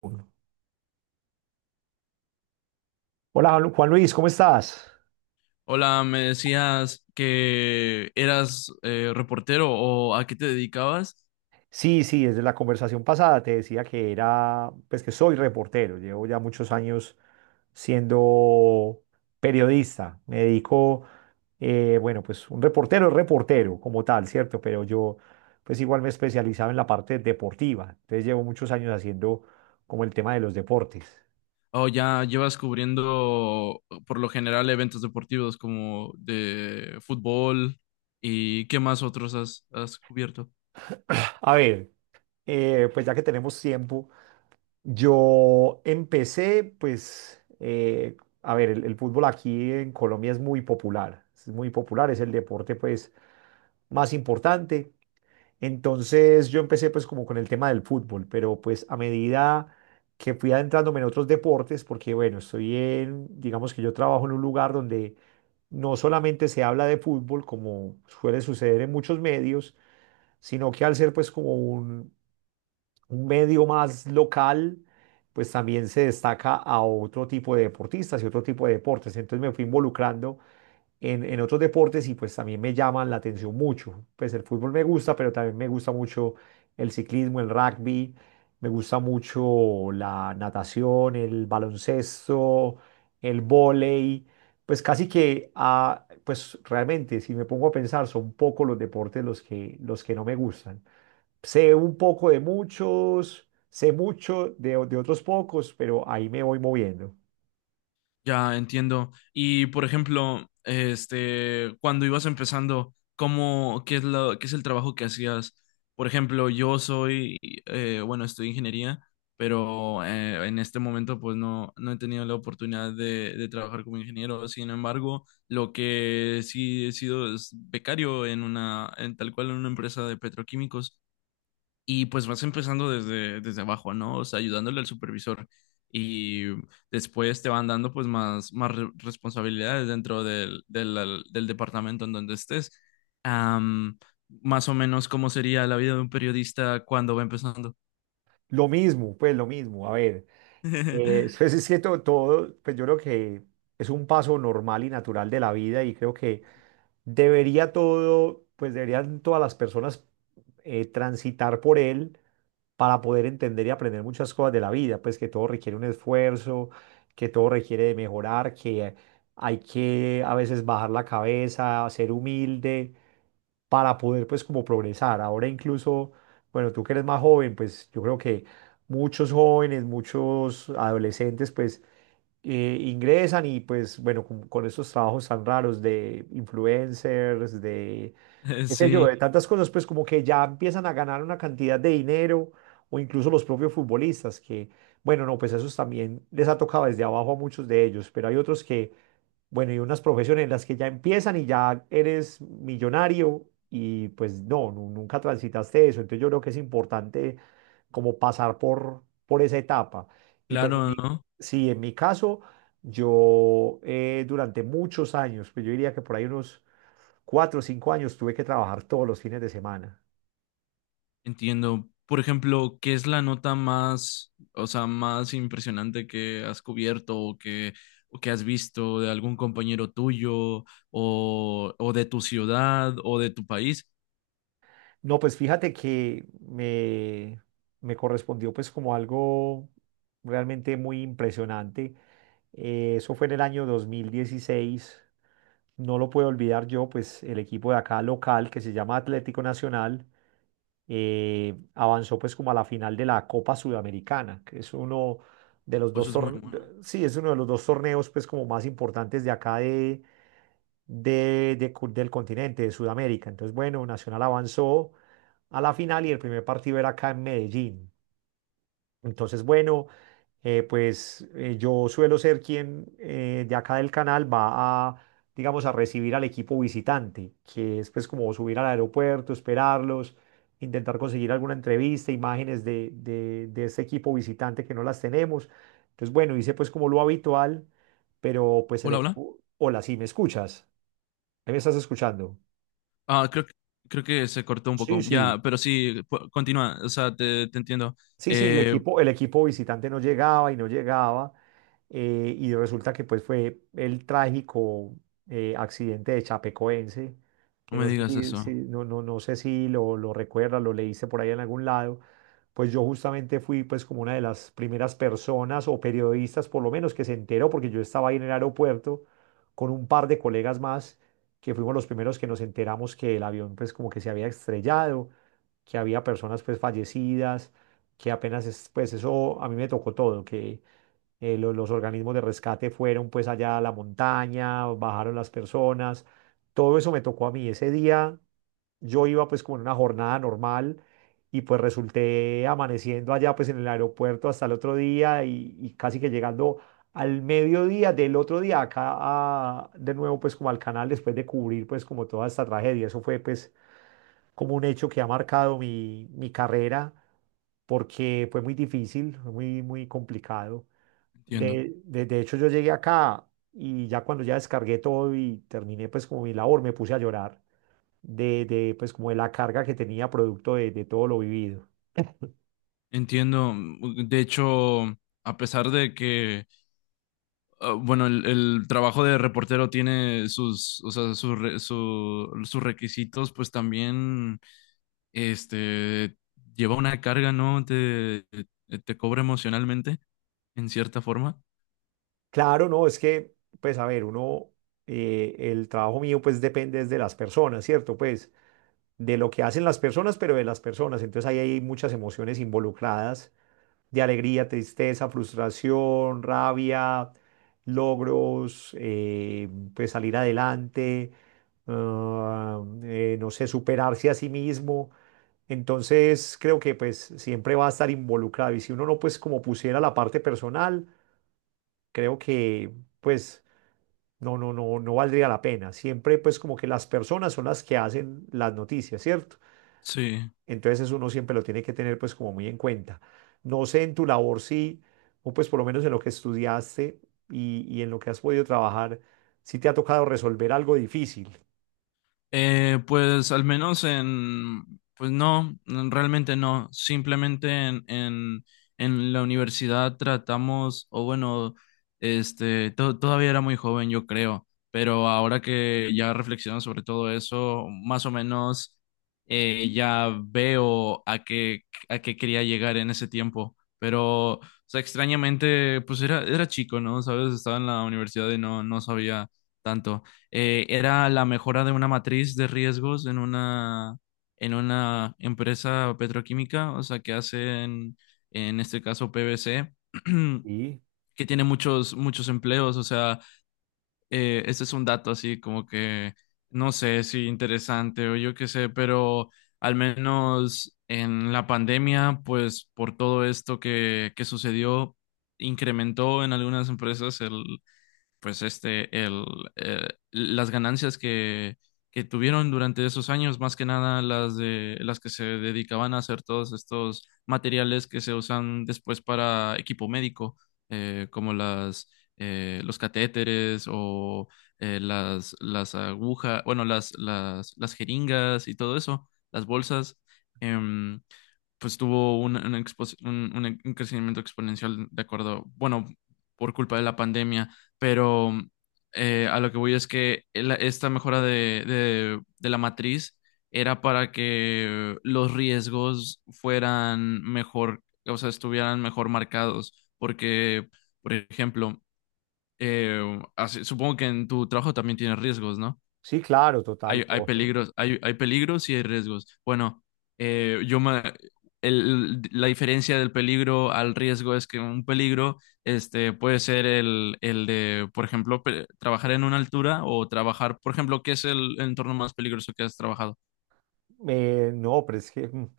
Uno. Hola Juan Luis, ¿cómo estás? Hola, me decías que eras reportero o a qué te dedicabas, Sí, sí, desde la conversación pasada te decía que era, pues que soy reportero, llevo ya muchos años siendo periodista, me dedico, bueno, pues un reportero es reportero como tal, ¿cierto? Pero yo pues igual me especializaba en la parte deportiva, entonces llevo muchos años haciendo como el tema de los deportes. o ya llevas cubriendo por lo general eventos deportivos como de fútbol y qué más otros has cubierto. A ver, pues ya que tenemos tiempo. Yo empecé, pues, a ver, el fútbol aquí en Colombia es muy popular, es muy popular, es el deporte, pues, más importante. Entonces yo empecé pues como con el tema del fútbol, pero pues a medida que fui adentrándome en otros deportes, porque bueno, estoy en, digamos que yo trabajo en un lugar donde no solamente se habla de fútbol, como suele suceder en muchos medios, sino que al ser pues como un medio más local, pues también se destaca a otro tipo de deportistas y otro tipo de deportes. Entonces me fui involucrando en otros deportes y pues también me llaman la atención mucho. Pues el fútbol me gusta, pero también me gusta mucho el ciclismo, el rugby, me gusta mucho la natación, el baloncesto, el vóley. Pues casi que, ah, pues realmente, si me pongo a pensar, son pocos los deportes los que no me gustan. Sé un poco de muchos, sé mucho de, de otros pocos, pero ahí me voy moviendo. Ya entiendo. Y por ejemplo, este, cuando ibas empezando, ¿cómo, qué es lo, qué es el trabajo que hacías? Por ejemplo, yo soy, bueno, estudio ingeniería, pero en este momento pues no, no he tenido la oportunidad de trabajar como ingeniero. Sin embargo, lo que sí he sido es becario en una, en tal cual en una empresa de petroquímicos. Y pues vas empezando desde, desde abajo, ¿no? O sea, ayudándole al supervisor. Y después te van dando pues más, más responsabilidades dentro del departamento en donde estés. Am, Más o menos cómo sería la vida de un periodista cuando va empezando. Lo mismo, pues lo mismo. A ver, pues es que todo, pues yo creo que es un paso normal y natural de la vida y creo que debería todo, pues deberían todas las personas transitar por él para poder entender y aprender muchas cosas de la vida, pues que todo requiere un esfuerzo, que todo requiere de mejorar, que hay que a veces bajar la cabeza, ser humilde para poder pues como progresar. Ahora incluso, bueno, tú que eres más joven, pues yo creo que muchos jóvenes, muchos adolescentes pues ingresan y pues bueno, con estos trabajos tan raros de influencers, de qué sé yo, de Sí, tantas cosas pues como que ya empiezan a ganar una cantidad de dinero o incluso los propios futbolistas que, bueno, no, pues esos también les ha tocado desde abajo a muchos de ellos, pero hay otros que bueno, y unas profesiones en las que ya empiezan y ya eres millonario y pues no, nunca transitaste eso. Entonces yo creo que es importante como pasar por esa etapa. Y pues en claro, mi, ¿no? sí, en mi caso, yo durante muchos años, pues yo diría que por ahí unos 4 o 5 años tuve que trabajar todos los fines de semana. Entiendo. Por ejemplo, ¿qué es la nota más, o sea, más impresionante que has cubierto o que has visto de algún compañero tuyo o de tu ciudad o de tu país? No, pues fíjate que me correspondió pues como algo realmente muy impresionante. Eso fue en el año 2016. No lo puedo olvidar yo, pues el equipo de acá local que se llama Atlético Nacional avanzó pues como a la final de la Copa Sudamericana, que es uno, de los Pues dos eso es muy torneos, bueno. sí, es uno de los dos torneos pues como más importantes de acá de, del continente, de Sudamérica. Entonces, bueno, Nacional avanzó a la final y el primer partido era acá en Medellín. Entonces, bueno, yo suelo ser quien de acá del canal va a, digamos, a recibir al equipo visitante, que es pues como subir al aeropuerto, esperarlos, intentar conseguir alguna entrevista, imágenes de, de ese equipo visitante que no las tenemos. Entonces, bueno, hice pues como lo habitual, pero pues el Hola, hola. equipo, hola, sí, ¿me escuchas? ¿Ahí ¿me estás escuchando? Ah, creo, creo que se cortó un Sí, poco. sí. Ya, pero sí, continúa. O sea, te entiendo. Sí, sí, Eh, el equipo visitante no llegaba y no llegaba, y resulta que pues fue el trágico accidente de Chapecoense, no que me no sé digas si, eso. No, no, no sé si lo, lo recuerdas, lo leíste por ahí en algún lado, pues yo justamente fui pues como una de las primeras personas o periodistas por lo menos que se enteró, porque yo estaba ahí en el aeropuerto con un par de colegas más, que fuimos los primeros que nos enteramos que el avión pues como que se había estrellado que había personas pues fallecidas que apenas es, pues eso a mí me tocó todo, que los organismos de rescate fueron pues allá a la montaña, bajaron las personas, todo eso me tocó a mí. Ese día yo iba pues como en una jornada normal y pues resulté amaneciendo allá pues en el aeropuerto hasta el otro día y casi que llegando al mediodía del otro día acá de nuevo pues como al canal después de cubrir pues como toda esta tragedia. Eso fue pues como un hecho que ha marcado mi, mi carrera porque fue muy difícil, fue muy, muy complicado. Entiendo. De hecho, yo llegué acá y ya cuando ya descargué todo y terminé pues como mi labor, me puse a llorar de pues como de la carga que tenía producto de todo lo vivido. Entiendo. De hecho, a pesar de que Ah, bueno, el trabajo de reportero tiene sus, o sea, sus requisitos, pues también, este, lleva una carga, ¿no? Te cobra emocionalmente, en cierta forma. Claro, no, es que pues a ver, uno, el trabajo mío pues depende es de las personas, ¿cierto? Pues de lo que hacen las personas, pero de las personas. Entonces ahí hay muchas emociones involucradas de alegría, tristeza, frustración, rabia, logros, pues salir adelante, ah, no sé, superarse a sí mismo. Entonces creo que pues siempre va a estar involucrado y si uno no pues como pusiera la parte personal, creo que pues no, no valdría la pena. Siempre pues como que las personas son las que hacen las noticias, ¿cierto? Sí. Entonces eso uno siempre lo tiene que tener pues como muy en cuenta. No sé en tu labor sí, o pues por lo menos en lo que estudiaste y en lo que has podido trabajar, si te ha tocado resolver algo difícil. Pues al menos en, pues no, realmente no. Simplemente en la universidad tratamos, o bueno, este, todavía era muy joven, yo creo, pero ahora que ya reflexiono sobre todo eso, más o menos ya veo a a qué quería llegar en ese tiempo. Pero, o sea, extrañamente, pues era, era chico, ¿no? ¿Sabes? Estaba en la universidad y no, no sabía tanto era la mejora de una matriz de riesgos en una empresa petroquímica, o sea, que hacen, en este caso, PVC, Sí, que tiene muchos, muchos empleos, o sea, este es un dato así como que, no sé si interesante o yo qué sé, pero al menos en la pandemia, pues por todo esto que sucedió, incrementó en algunas empresas el, pues este, el, las ganancias que tuvieron durante esos años, más que nada las de las que se dedicaban a hacer todos estos materiales que se usan después para equipo médico, como las los catéteres o las agujas, bueno, las jeringas y todo eso, las bolsas. em, pues tuvo un un crecimiento exponencial de acuerdo, bueno, por culpa de la pandemia pero a lo que voy es que esta mejora de, de la matriz era para que los riesgos fueran mejor, o sea, estuvieran mejor marcados, porque, por ejemplo, supongo que en tu trabajo también tienes riesgos, ¿no? sí, claro, total, todo. Hay, hay peligros y hay riesgos. Bueno, eh, yo me, la diferencia del peligro al riesgo es que un peligro este, puede ser el de, por ejemplo, trabajar en una altura o trabajar, por ejemplo, ¿qué es el entorno más peligroso que has trabajado? No, pero es que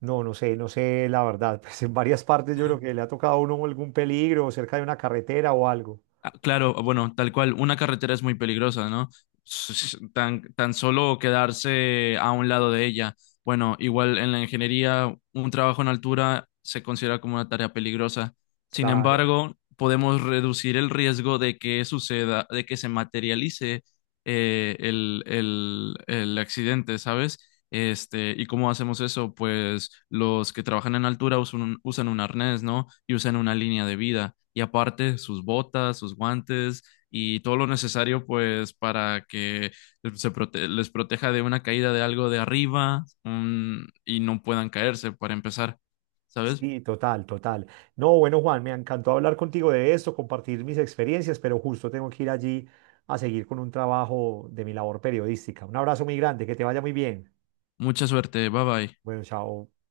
no, no sé, no sé la verdad. Pues en varias partes yo creo que le ha tocado a uno algún peligro cerca de una carretera o algo. Ah, claro, ah, bueno, tal cual, una carretera es muy peligrosa, ¿no? Tan, tan solo quedarse a un lado de ella. Bueno, igual en la ingeniería, un trabajo en altura se considera como una tarea peligrosa. Sin Claro. embargo, podemos reducir el riesgo de que suceda, de que se materialice el accidente, ¿sabes? Este, ¿y cómo hacemos eso? Pues los que trabajan en altura usan un arnés, ¿no? Y usan una línea de vida. Y aparte, sus botas, sus guantes y todo lo necesario, pues, para que les proteja de una caída de algo de arriba, y no puedan caerse para empezar. ¿Sabes? Sí, total, total. No, bueno, Juan, me encantó hablar contigo de esto, compartir mis experiencias, pero justo tengo que ir allí a seguir con un trabajo de mi labor periodística. Un abrazo muy grande, que te vaya muy bien. Mucha suerte. Bye bye. Bueno, chao.